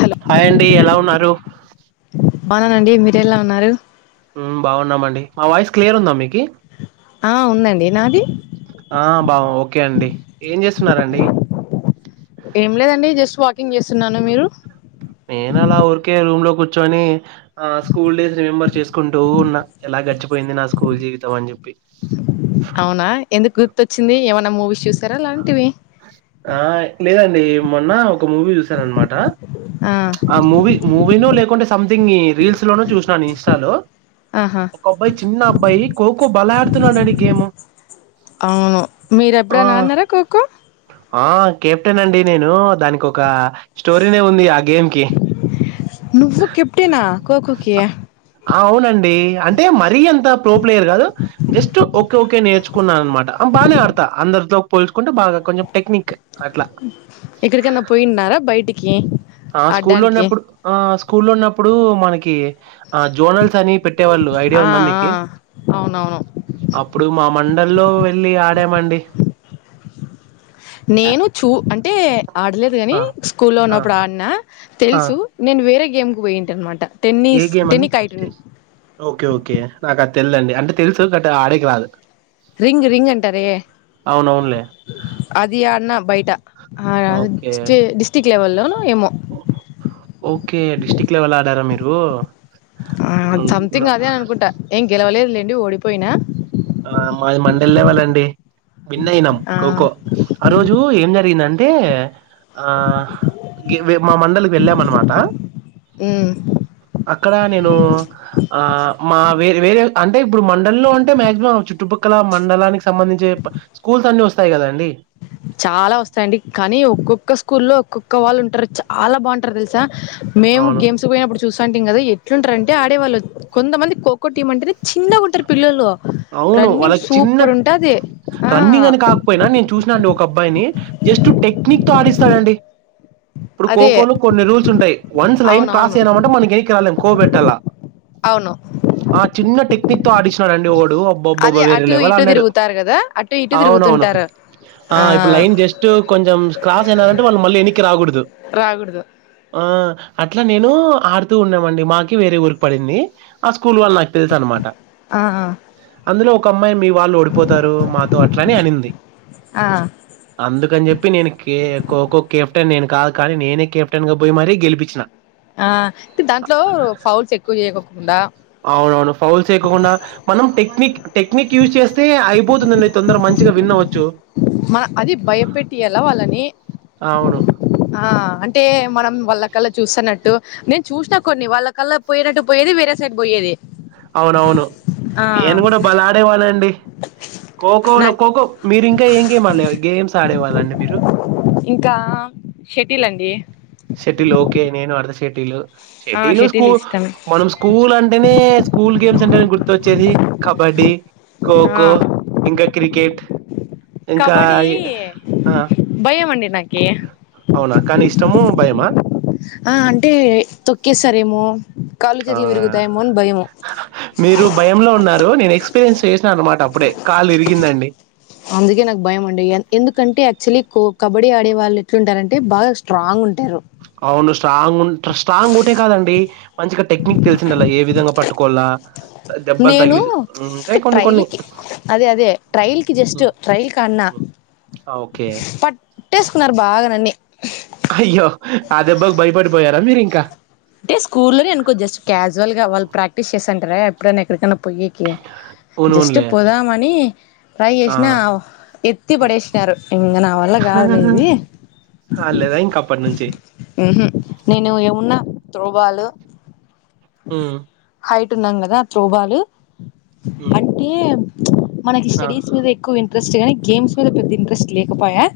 Hello hi అండి ఎలా ఉన్నారు బాగున్నానండి మీరు ఎలా ఉన్నారు ఉమ్మ్ బాగున్నామండి మా వాయిస్ క్లియర్ ఉందా మీకి ఆ ఉందండి నాది ఆ బాగ ఓకే అండి ఏం చేస్తున్నారండి ఏం లేదండి జస్ట్ వాకింగ్ చేస్తున్నాను మీరు నేను అలా ఊరికే రూమ్‌లో కూర్చొని ఆ స్కూల్ డేస్ రిమెంబర్ చేసు కుంటూ ఉన్నా ఎలా గడిచిపోయింది నా స్కూల్ జీవితం అని చెప్పి అవునా ఎందుకు గుర్తుచ్చింది ఏమైన్నా మూవీస్ చూస్తారా అలాంటివి ఆ లేదండి మొన్న ఒక మూవీ చూసానన్నమాట ఆ ఆ మూవీ మూవీనో లేకుంటే సంథింగ్ రీల్స్ లోనూ చూసినాను ఇన్స్టాలో ఆహా ఒక అబ్బాయి చిన్న అబ్బాయి ఖోఖో బలె ఆడుతున్నాడండి గేము అవును మీరు ఎప్పుడైనా ఆడి నారా కు ఆ కెప్టెన్ అండి నేను దానికి ఒక స్టోరీనే ఉంది ఆ గేమ్ కి నువ్వు కెప్టేనా కోకో కి అవునండి అంటే మరీ ఎంత ప్రో ప్లేయర్ కాదు జస్ట్ ఓకే ఓకే నేర్చుకున్నానమాట బానె ఆడతా అందరితో పోల్చుకుంటే బాగా కొంచెం టెక్నిక్ అట్లా ఇక్కడికి పోయిన్నారా బయటికి ఆ స్కూల్లో ఆడ్డానికి ఉన్నప్పుడు ఆ స్కూల్లో ఉన్నప్పుడు మనకి ఆ జోనల్స్ అని పెట్టేవాళ్ళు ఐడియా ఆ ఉందా ఆ మీకి అవునవును అప్పుడు మా మండల్లో వెళ్లి ఆడామండి యాహ్! నేను చూ అంటే ఆడలేదు కాని ఆ! స్కూల్లో ఆ! ఉన్నప్పుడు ఆడినా ఆ! తెలుసు నేను వేరే గేమ్కి పోయింటి అనమాట ఏ టెన్నిస్ గేమ్ అని టెన్నికైట్ ఓకే ఓకే నాకు అది తెల్దండి అంటే తెలుసు గట్ ఆడేకి రాదు రింగ్ రింగ్ అంటారె అవునవునులే అది ఆడినా బయట ఓకే. స్టి డిస్టిక్ లెవెల్ లో ఏమో ఓకే డిస్టిక్ లెవెల్ ఆడారా మీరు అ హ్మ్. న సంథింగ్ అదే అనుకుంటా ఏం గెలవలేదులేండి ఓడిపోయినా ఆ మాది మండల్ లెవెల్ అండి విన్ అయినాం ఆ ఖోఖో ఆ రోజు ఏం జరిగిందంటే ఆ గేవే మా మండల్ కి వెళ్ళామనమాట ఉమ్ అక్కడ నేను ఆ మా వేరే వేరే అంటే ఇప్పుడు మండళ్ళో ఉంటే మ్యా చుట్టుపక్కల మండలానికి సంబంధించే స్కూల్స్ అన్ని వస్తాయి కదా అండి చాలా వస్తాయిండి కానీ ఒక్కొక్క స్కూల్లో ఒక్కొక్క వాళ్ళు ఉంటారు చాలా బాగుంటారు తెలుసా మేము అవును గేమ్స్ పోయినప్పుడు చూస అంటేం కదా ఎట్లుంటారంటే ఆడేవాళ్ళు కొంతమంది ఖోఖో టీమ్ అంటే చిన్నగాంటారు పిల్లలు అవును రన్నింగ్ వాళ్ళకి చిన్న సూపర్ ఉంటది ఆ రన్నింగ్ అని కా పోయినా నేను చూసినా అండి ఒక అబ్బాయిని జస్ట్ టెక్నిక్ తో ఆడిస్తాడండి ఇప్పుడు అదే కోకో లో కొన్ని రూల్స్ ఉంటాయి వన్స్ లైన్ క్రాస్ అవునవును అయినా మంటే మనకి ఎనకి రాలేం కో పెట్టాల అవును ఆ చిన్న టెక్నిక్ తో ఆడిసిన రండి డ్డువాడు అబ్బబ్బబ్బ అదే వేరే అటు లేవాల్ ఇటు అడినాడు తిరుగుతారు కదా అటు ఇటు అవునవును తిరుగుతుంటారు ఆ ఇప్పుడు లైన్ జస్ట్ కొంచెం క్రాస్ అయినారంటే వాళ్ళు మళ్ళీ ఎనీక్కి రాకూడదు రాగుడదు ఆ అట్లా నేను ఆడుతూ ఉన్నామండి మాకి వేరే ఊరికి పడింది ఆ స్కూల్ వాళ్ళ నాకు తెలుసు అన్నమాట ఆ ఆ అందులో ఒక అమ్మాయి మీ వాళ్ళు ఓడిపోతారు మాతో అట్లానే అనింది ఆ అందుకని చెప్పి నేను కే కోఖో కెప్టెన్ నేను కాదు కానీ నేనే కెప్టెన్ గా పోయి మరీ గెలిపించిన ఆ తె దాంట్లో ఫౌల్స్ ఎక్కువ చేకోకుండా అవునవును ఫౌల్స్ చేయకుండా మనం టెక్నిక్ టెక్నిక్ యూజ్ చేస్తే అయిపోతుందండి తొందర మంచిగా విన్ అవచ్చు మ అది భయపెట్టి యల వాళ్ళని అవును. ఆ అంటే మనం వాళ్ళ కల్లా చూస్తన్నట్టు నేన్ చూసిన కొన్ని వాళ్ళకళ్ళ పోయినట్టు పోయేది వేరే సైడ్ పోయేది అవునవును ఆ నేను కూడా బలే ఆడేవాళండి మ్ ఖోఖో నా ఖోఖో మీరు ఇంకా ఏం గేమ్ ఆడే గేమ్స్ ఆడేవాళ్ళండి మీరు ఇంకా షటిల్ అండి షెటిలు ఓకే నేను అడుత షేటిల్ ఆ షెటీలు షటిల్ స్కూ ఇష్టం మనం స్కూ ల్ అంటేనే స్కూల్ గేమ్స్ అంటేనే గుర్తొచ్చేది కబడ్డీ ఆ ఖోఖో ఇంకా క్రికెట్ ఇంకా కబడ్డీ అయి ఆ భయం అండి నాకి అవునా కానీ ఇష్టము మా ఆ అంటే తొక్కేస్తారేమో కాళ్ళు ఆ చేతులు విరుగుతాయేమో అని భయము మీరు భయంలో ఉన్నారు నేను ఎక్స్పీరియన్స్ చేసినాను అనమాట అప్పుడే కాళ్లు విరిగిందండి అందుకే నాకు భయం అండి ఎందుకంటే యాక్చువల్లీ కో కబడ్డీ ఆడే వాళ్ళు ఎట్లుంటారంటే బాగా స్ట్రాంగ్ ఉంటారు అవును స్ట్రాంగ్ ఉన్ స్ట్రాంగ్ ఒకటే కాదండి మంచిగా టెక్నిక్ తెలిసిండలా ఏ విధంగా పట్టుకోవాలా దెబ్బలు నేను తగిలి అంటయి కొన్ని కొన్ని అదేదే ట్రైల్ కి జస్ట్ ఉమ్, ట్రైల్ కన్నా ఉమ్. ఆ ఓకే ట్టేసుకున్నారు బాగా నన్ని అయ్యో ఆ దెబ్బాకి భయపడిపోయారా మీరు ఇంకా టే స్కూల్లోనే అనుకో జస్ట్ క్యాజువల్ గా వాళ్ళు ప్రాక్టీస్ చేసంటారే ఎప్పుడన్న ఎక్కడికన్న పోయెకి జస్ట్ అవునవునులే పోదామని ట్రై ఆ! చేసినా ఎత్తి పడేసినారు ఇంగ నా వల్ల కాదులే ఇది అడ లేదా ఇంక అప్పటి నుంచి హ్మ్ హు నేను ఏమున్నా త్రోబాలు హ్మ్ హైట్ ఉన్నాం కదా త్రోబాలు హ్మ్. అంటే మనకి ఆ! స్టడీస్ మీద ఎక్కువ ఇన్ ఇంట్రెస్ట్ గానీ గేమ్స్ మీద పెద్ద ఇంట్రెస్ట్ లేకపయే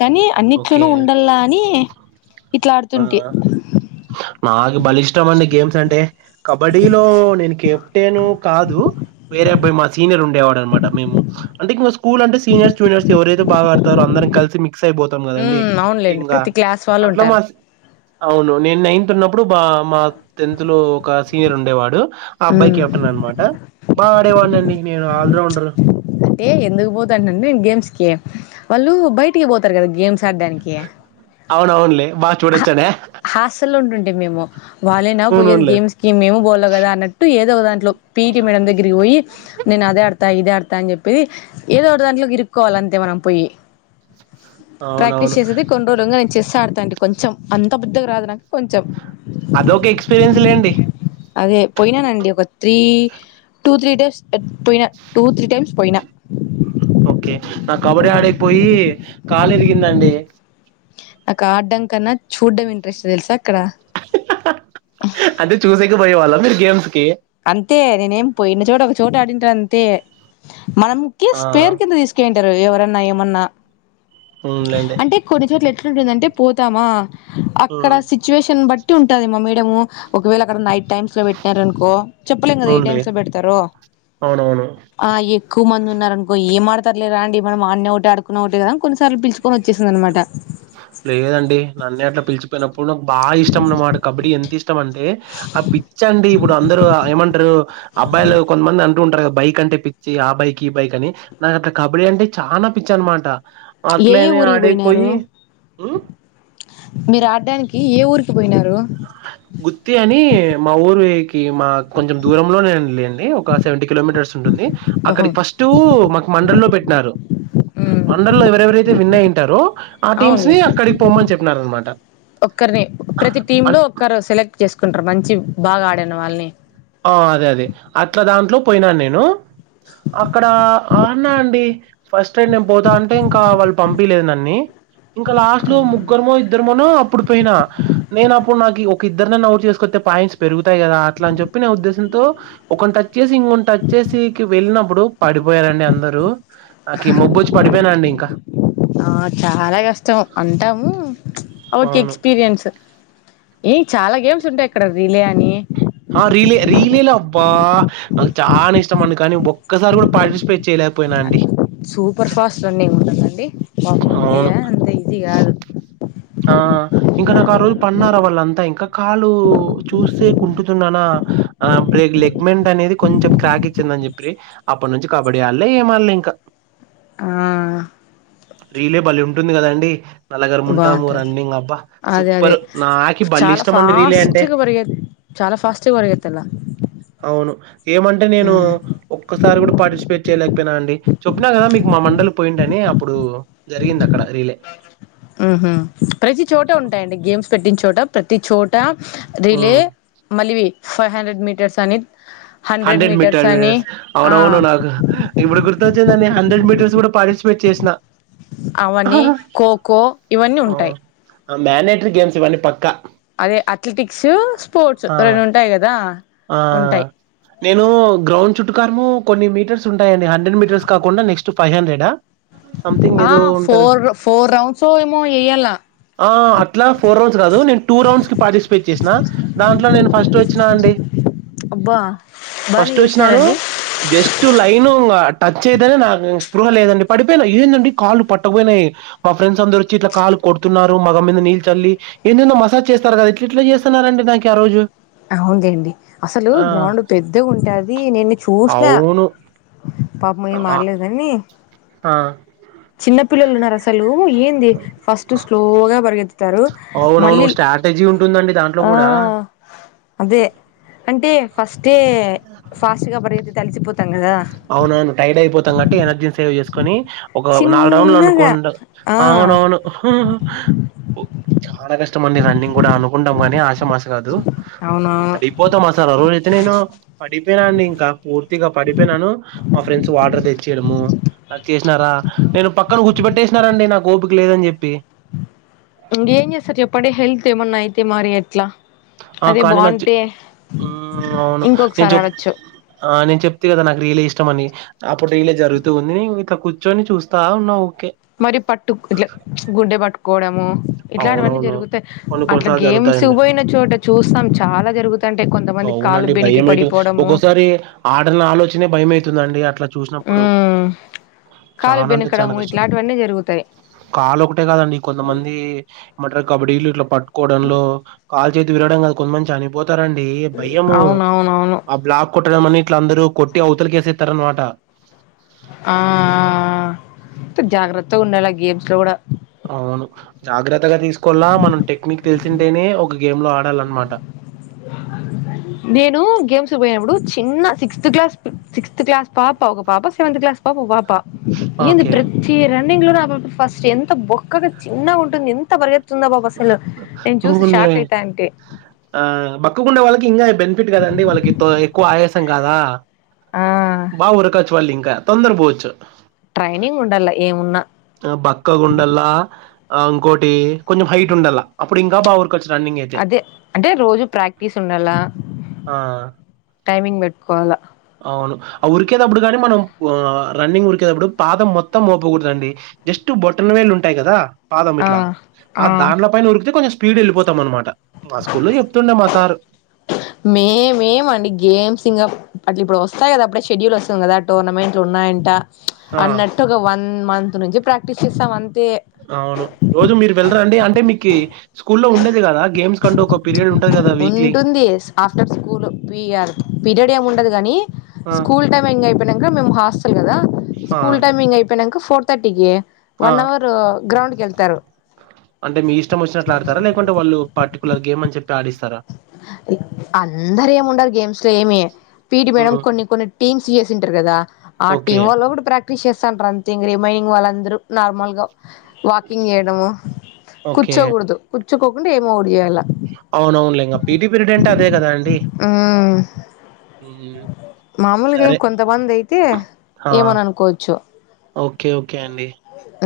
కానీ ఓకే. అన్నిట్లోను ఉండల్లా అని ఇట్లా ఆడుతుంటి నాకి బలే ఇష్టం అండి గేమ్స్ అంటే కబడ్డీలో నేను కేప్ టెను కాదు వేరే అబ్బాయ్ మా సీనియర్ ఉండేవాడు అనమాట మేము అంటే ఇంగ స్ స్కూల్ అంటే సీనియర్స్ జూనియర్ ఎవరైతే బా ఆడుతారో అదరం కలిసి మీక్స్ అయిపోత్ తం కదండి ఉమ్ అవునులేండి టీమ్గా ప్రతి క్లాస్ వాళ్ళు అట్లా మా ఉంటారు అవును నేను నైన్త్ ఉన్నప్పుడు మా మా టెన్త్ లో ఒక సీనియర్ ఉండేవాడు ఆ అబ్బాయి ఉమ్ కెప్టెన్ అనమాట వాడేమన్నాడు నీకు నేను ఆల్రౌండర్ అంటే ఎందుకు పోతంటినంటే నేను గేమ్స్ కి వాళ్ళు బయటికి పోతారు కదా గేమ్స్ ఆడ్డానికి అవునవునులే బాగా చూడొచ్చన హాసల్లో ఉండుంటీమి మేము వాళ్ళేనా పోయేది అవునవునులే. గేమ్స్ మేము బోల్ల కదా అన్నట్టు ఏదో ఒక దాంట్లో పిఇటీ మేడం దగ్గరికి పోయి నేను అది ఆడుతా ఇద ఆడుతా అని చెప్పి ఏదో ఒక దాంట్లోకి ఇరుక్కోవాల అంతే మనం పోయి ప్రాక్టీస్ అవునవును చేసేది కొన్ని రోజులు నేను చెస్ ఆడతా అండి కొంచెం అంత పెద్దగా రాదు నాకు కొంచెం అదొక ఎక్స్పీరియన్స్ లేండి. అదే పోయినానండి ఒక త్రీ టూ త్రీ టైమ్స్ పోయిన టూ త్రీ టైమ్స్ పోయినా ఓకే నాకు కబడ్డీ ఆడేకిపోయి కాలు ఇరిగిందండి నాకు ఆడ్డం కన్నా చూడ్డం ఇంట్రెస్ట్ తెలుసా అక్కడ అదే చూసేకి పోయే వాళ్ళ మీరు గేమ్స్ కి అంతే నేనేమి పోయిన చోట ఒక చోట ఆడింటా అంతే మనం కి ఆ స్పేర్ కింద తీస్ కుంటరు ఎవరన్నా ఏమన్నా హ్మ్ లెండి అంటే కొన్ని చోట్ల ఎట్లాంటుందంటే పోతామా అక్కడ హ్మ్ సిచ్యువేషన్ బట్టి ఉంటది మా మేడము ఒకవేళ అక్కడ నైట్ టైమ్స్ లో పెట్టారనుకో చెప్పలేము కదా ఎ అవునులే టైమ్స్ లో పెడతారో అవునవును ఆ ఎక్కువ మంది ఉన్నారనుకో ఏం ఆడతారులేరా అండి మనం ఆడనే ఒకటి ఆడుకున్న ఒకటే కదాని కొన్నిసార్లు పిలుచ కొని వచ్చేసిందన్న మాట లేదండి నన్నే అట్లా పిలిచిపోయినప్పుడు నాకు బాగా ఇష్టం అన్నమాట కబడ్డీ ఎంత ఇష్ టం అంటే ఆ పిచ్చి అండి ఇప్పుడు అందరూ ఏమంటారు అబ్బాయిలు కొంతమంది అంటు ఉంటారు కదా బైక్ అంటే పిచ్చి ఆ బైక్ ఈ బైక్ అని నాకు అట్లా కబడ్డీ అంటే చానా పిచ్చి అన్మాట ఏ ఏ అట్లనే ఊరికి పోయినారు ఆడేపోయి మీరు ఆడడానికి ఏ ఊరికి పోయినారు గుత్తి అని మా ఊరుకి మా కొంచెం దూరంలోనే లేండి ఒక సెవెంటీ కిలోమీటర్స్ ఉంటుంది ఓహో అక్కడికి ఫస్ట్ టూ మాకు మండలి లో పెట్టినారు ఉమ్ మండలి లో ఎవరెవరైతే విన్ అయింటారో అ టీమ్స్ అవునులే ని అక్కడికి పొమ్మని చెప్పినారన్నమాట ఒక్కరిని ప్రతి టీమ్ లో ఒక్కరు సెలెక్ట్ చేసుకుంటారు మంచి బాగా ఆడిన వాళ్ళని అ అదే అదే అట్లా దాంట్లో పోయినాను నేను అక్కడ ఆడినా అండి ఫస్ట్ టైం నేను పోతా అంటే ఇంకా వాళ్ళు పంపిలేదు నన్ని ఇంకా లాస్ట్ లో ముగ్గురుమో ఇద్దరమోనో అప్పుడు పోయినా నేను అప్పుడు నాకి ఒక ఇద్దరినన్న ఔట్ చేసుకొస్తే పాయింట్స్ పెరుగుతయి కదా అట్ల అనిచెప్ ప్పిన ఉద్దేశంతో ఒకని టచ్ చేసి ఇంకొని టచ్ చేసికి వెళ్ళినప్పుడు పడిపోయారండి అందరు నాకి మొబ్బొచ్చి పడిపోయానండి ఇంకా ఆ చాలా కష్టమే అంటాము ఓక అవును. ఎక్స్పీరియన్స్ ఏ చాలా గేమ్స్ ఉంటాయి ఇక్కడ రిలే అని రీలే రీలేలో అబ్బా నాకు చాలా ఇష్టం అండి కానీ ఒక్కసారి గూడ పార్టి చేయలేపొ సూపర్ ఫాస్ట్ రన్నింగ్ ఉంటుందండి అవును. [unintelligible] అంత ఈజీ కాదు అ ఇంకా నాకా రోజు తన్నార వాళ్ళంతా ఇంకా కాలు చూస్తే కుంటుతున్నానా ఆ బ్రేక్ లెగ్మెంట్ అనేది కొంచెం క్రాక్ ఇచ్చిందని చెప్పి అప్పటి నుంచి కబడ్డీ ఆడలే ఏం ఆళ్లే ఇంకా ఆ రీలే బలే ఉంటుంది కదండి నల్లగరుముంటాము బాగుంటది రన్నింగ్ అబ్బా అదే అదే సూపర్ నాకి బల్లే చాలా ఇష్టంమండి రీలే అంటే ఫాస్ట్గా పరిగెత్ చాలా ఫాస్ట్ గా అవును ఏమంటే నేను ఒక్కసారి గుడా పార్టిసిపేట్ చేయలేకపోయినా అండి చెప్పినా కదా మీకు మా మండలి పోయింటి అని అప్పుడు జరిగింది అక్కడ రీలే ఊహూ ప్రతి చోట ఉంటాయండి గేమ్స్ పెట్టిన చోట ప్రతి చోట రిలే హ్మ్ మలివి ఫైవ్ హండ్రెడ్ మీటర్స్ అని హండ్రెడ్ మీటర్స్ మీటర్ అని ఆ అవునవును నాకు ఇప్పుడు గుర్తు వచ్చిందండి హండ్రెడ్ మీటర్స్ కూడా పార్టిసిపేట్ చేసిన అవని ఖోఖో ఇవన్నీ ఉంటాయి మ్యాన్ డేటరీ గేమ్స్ ఇవన్నీ పక్కా అదే అట్లెటిక్స్ స్పోర్ట్స్ ఆ రెండు ఉంటాయి కదా ఆ ఉంటాయి నేను గ్రౌండ్ చుట్టుకారము కొన్ని మీటర్స్ ఉంటాయండి హండ్రెడ్ మీటర్స్ కాకుండా నెక్స్ట్ ఫైవ్ హండ్రెడ ఆ ఫోర్ ఫోర్ రౌండ్స్ ఏమో వెయ్యాల అ అట్లా ఫోర్ రౌండ్స్ కాదు నేను టూ రౌండ్స్ కి పార్టిసిపేట్ చేసినా దాంట్లో నేను ఫస్ట్ వచ్చినా అండి అబ్బా బానే ఫస్ట్ వచ్చినాను చేసినారండి జస్ట్ లైన్ టచ్ అయిదనే నాకు స్పృహ లేదండి పడిపోయినా ఏంటండి కాళ్ పట్టకపోయినాయి మా ఫ్రెండ్స్ అందరు వచ్చి ఇట్లా కాలు కొడుతున్నారు మగం మీద నీళ్ళు చల్లి ఎందెందో మసాజ్ చేస్తారు కదా ఇట్ ఇట్లా చేస్తున్నారండి నాకి ఆ రోజు అవును లేండి అసలు ఆ గ్రౌండ్ పెద్దగా ఉంటాది నేను చూసిన అవును పాపము ఏం ఆ మారలేదనీ ఆ చిన్న పిల్లలు ఉన్న రసలు ఏంది ఫస్ట్ స్లోగా పరిగెత్ తారు అవునవును మల్లి స్ట్రాటజీ ఉంటుందండి దాంట్లో ఆ కూడా అదే అంటే ఫస్టే ఫాస్ట్గా పరిగెత్తితే అలసిపోతాం కదా అవునవును టైర్డ్ అయిపోతాం కట్టి ఎనర్జీని సేవ్ చేసుకొని ఒక నాలుగు రౌండ్లు చిన్నగా అనుకోండా ఆ అవునవును చానా కష్టమండి రన్నింగ్ కూడా అనుకుంటాం కానీ ఆశ మస కాదు అవునవును పడిపోతాం అసలు ఆ రోజయితే నేను పడిపోయినాండి ఇంకా పూర్తిగా పడి పోయినాను మా ఫ్రెండ్స్ వాటర్ తెచ్చియడము నాకు చేసినారా నేను పక్కన గుర్చుపెట్టేసినారండి నాకు ఓపిక లేదని చెప్పి ఇంగ ఏం చేసార్ చెప్పండి హెల్త్ ఏమన్నా అయితే మరి ఎట్లా ఆ అదే కానీ నాకు బాగుంటే అవును నేను ఇంకొకసారి చెప్ ఆడొచ్చు ఆ నేను చెప్తి కదా నాకు రీలే ఇష్టమని అప్పుడు రీలే జరుగుతూ ఉంది నేను గిట్ల కు ర్చొని చూస్తా ఉన్నా ఉకే మరి పట్టు ఇట్లా గుండె పట్టుకోవడము ఇట్లాంటివన్నీ అవునవును జరుగుతాయి కొన్ని అట్లా కొన్నిసార్లు గేమ్స్ జరుగుతాయండి పోయిన చోట చూస్తాం చాలా జరుగుత అవునండి భయమయితుంది ఒక్కోసారి ఆడన ఆలోచనే భయమైతుందండి అట్లా చూసినప్పుడు ఉమ్ కాలు చానా అంటే చానా బెనకడము కష్టం ఇట్లాంటివన్నీ జరుగుతాయి కాలు ఒకటే కాదండి కొంతమంది ది ఏమంటారు కబడ్డీలు ఇట్లా పట్టుకోవడంలో కాల్ చేతి విరగడం కాదు కొంతమంది చనిపో తారండి భయము అవునవునవును ఆ బ్లాక్ కొట్టడంమని ఇట్లా అందరూ కొట్టి అవతలకేసేస్తారు అనమాట ఆ హ్మ్. జాగ్రత్తగా ఉండాలే గేమ్స్ లో కూడా అవును జాగ్రత్తగా తీసుకోలా మనం టెక్నిక్ తెలిసింటేనే ఒక గేమ్ లో ఆడాల అన్నమాట నేను గేమ్స్ పోయినప్పుడు చిన్న సిక్స్త్ క్లాస్ సిక్స్త్ క్లాస్ పాపా ఒక పాపా సేవంత్ క్లాస్ పాప ఓ పాప ఏంది ఓకే. ప్రతి రన్నింగ్ లో ఆ పాప ఫస్ట్ ఎంత బొక్కగా చిన్నగా ఉంటుంది ఎంత పరిగే తుంది ఆ పాప అసలు నేను చూసి అవునులే. షాక్ అయితా అంటి ఆ బక్కకుండే వాళ్ళకి ఇంకా బెనిఫిట్ కదాండి వాళ్ళకి ఎక్కువ ఆయాసం కాదా ఆ బాగ ఊరకచ్చు వాళ్ళు ఇంకా తొందర పోవచ్చు ట్రైనింగ్ ఉండాల ఏమున్నా ఆ బక్కగా ఉండల్లా ఆ ఇంకోటి కొంచెం హైట్ ఉండల్లా అప్పుడు ఇంకా బాగా ఊరకొచ్చు రన్నింగ్ అ అదే అంటే రోజు ప్రాక్టీస్ ఉండాలా ఆ! టైమింగ్ పెట్టుకోవాలా అవును అ ఉరికేదప్పుడు కానీ మనం ఆ రన్నింగ్ ఉరికేదప్పుడు పాదం మొత్తం మోపకూడదండి జస్ట్ బొట్టన వేళ్ళు ఉంటాయి కదా పాదం ఆ ఇట్ల ఆ దాంట్లో పైన ఉరికితే కొంచెం స్పీడ్ ఎళ్ళిపోతాం అనమాట మా స్కూల్లో చెప్తుండే మా సారు మేమేం అండి గేమ్స్ ఇంగ అట్ల ఇప్పుడు వస్తాయి కదా అప్పుడే షెడ్యూల్ వస్తుంది కదా టోర్నమెంట్లు ఉన్నాయంట ఆ! అన్నట్టు ఒక వన్ మంత్ నుంచి ప్రాక్టీస్ చేస్తాం అవును రోజు మీరు వెళ్ళరండి అంటే మీకి స్కూలో ఉండేది కదా గేమ్స్ కంటూ ఒక పీరియడ్ ఉంటది కదా వీక్లీ ఉంటుంది ఆఫ్టర్ స్కూల్ పిఆర్ పీరియడ్ ఏం ఉండదు గానీ ఆ! స్కూల్ టైమింగ్ అయిపోయినంక మేము హాస్టల్ కదా ఆ! స్కూల్ టైమింగ్ అయిపోయినంక ఫోర్ థర్టీకి ఆ! వన్ అవర్ గ్రౌండ్ కేళ్తారు అంటే మీ ఇష్టం వచ్చినట్లు ఆడతారా లేకుంటే వాళ్ళు పర్టికులర్ గేమ్ అని చెప్పి ఆడిస్తారా అందరూ ఏమి ఉండరు గేమ్స్‌లో ఏమి పీటి మేడం హ్మ్. కొన్ని కొన్ని టీమ్స్ చేసింటారు కదా ఆ ఓకే. టీమ్ వాళ్ళు ఒకటే ప్రా క్టీస్ చేస్తంటారు అంతే రీమైనింగ్ వాళ్ళందరూ నార్మల్‌గా వాకింగ్ చేయడము ఓకే. కూచ్చోకూడదు కూచ్చోకొకుండా ఏమో ఒకడి చేయాల అవునవునులే ఇంగ పీటీ పీరియడ్ అంటే అదే కదండి మామూలుగా సరే. ఏమి కొంతమంది అయితే ఆ! ఏమని అనుకోవచ్చు ఓకే ఓకే అండి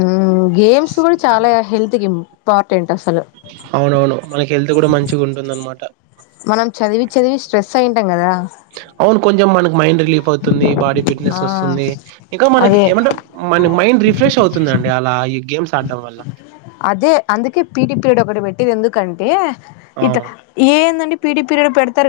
ఉమ్మ్ గేమ్స్ కూడా చాలా హెల్త్‌కి ఇంపార్టెంట్ అసలు అవునవును మనకి హెల్త్ కూడా మంచిగుంటుంది అనమాట మనం చదివి చదివి స్ట్రెస్ అయింటాం కదా అవును కొంచెం మనకి మైండ్ రిలీఫ్ అవుతుంది బాడీ ఫిట్నెస్ ఆ వస్తుంది ఇంకా మనకి అదే ఏమంటే మన మైండ్ రిఫ్రెష్ అవుతుందండి అలా ఈ గేమ్స్ ఆడం వల్ల అదే అందుకే పీటి పీరిడ్ ఒకటి పెట్టేది ఎందుకంటే ఆ! ఇట ఏందండి పిటి పీరియడ్ పెడతారు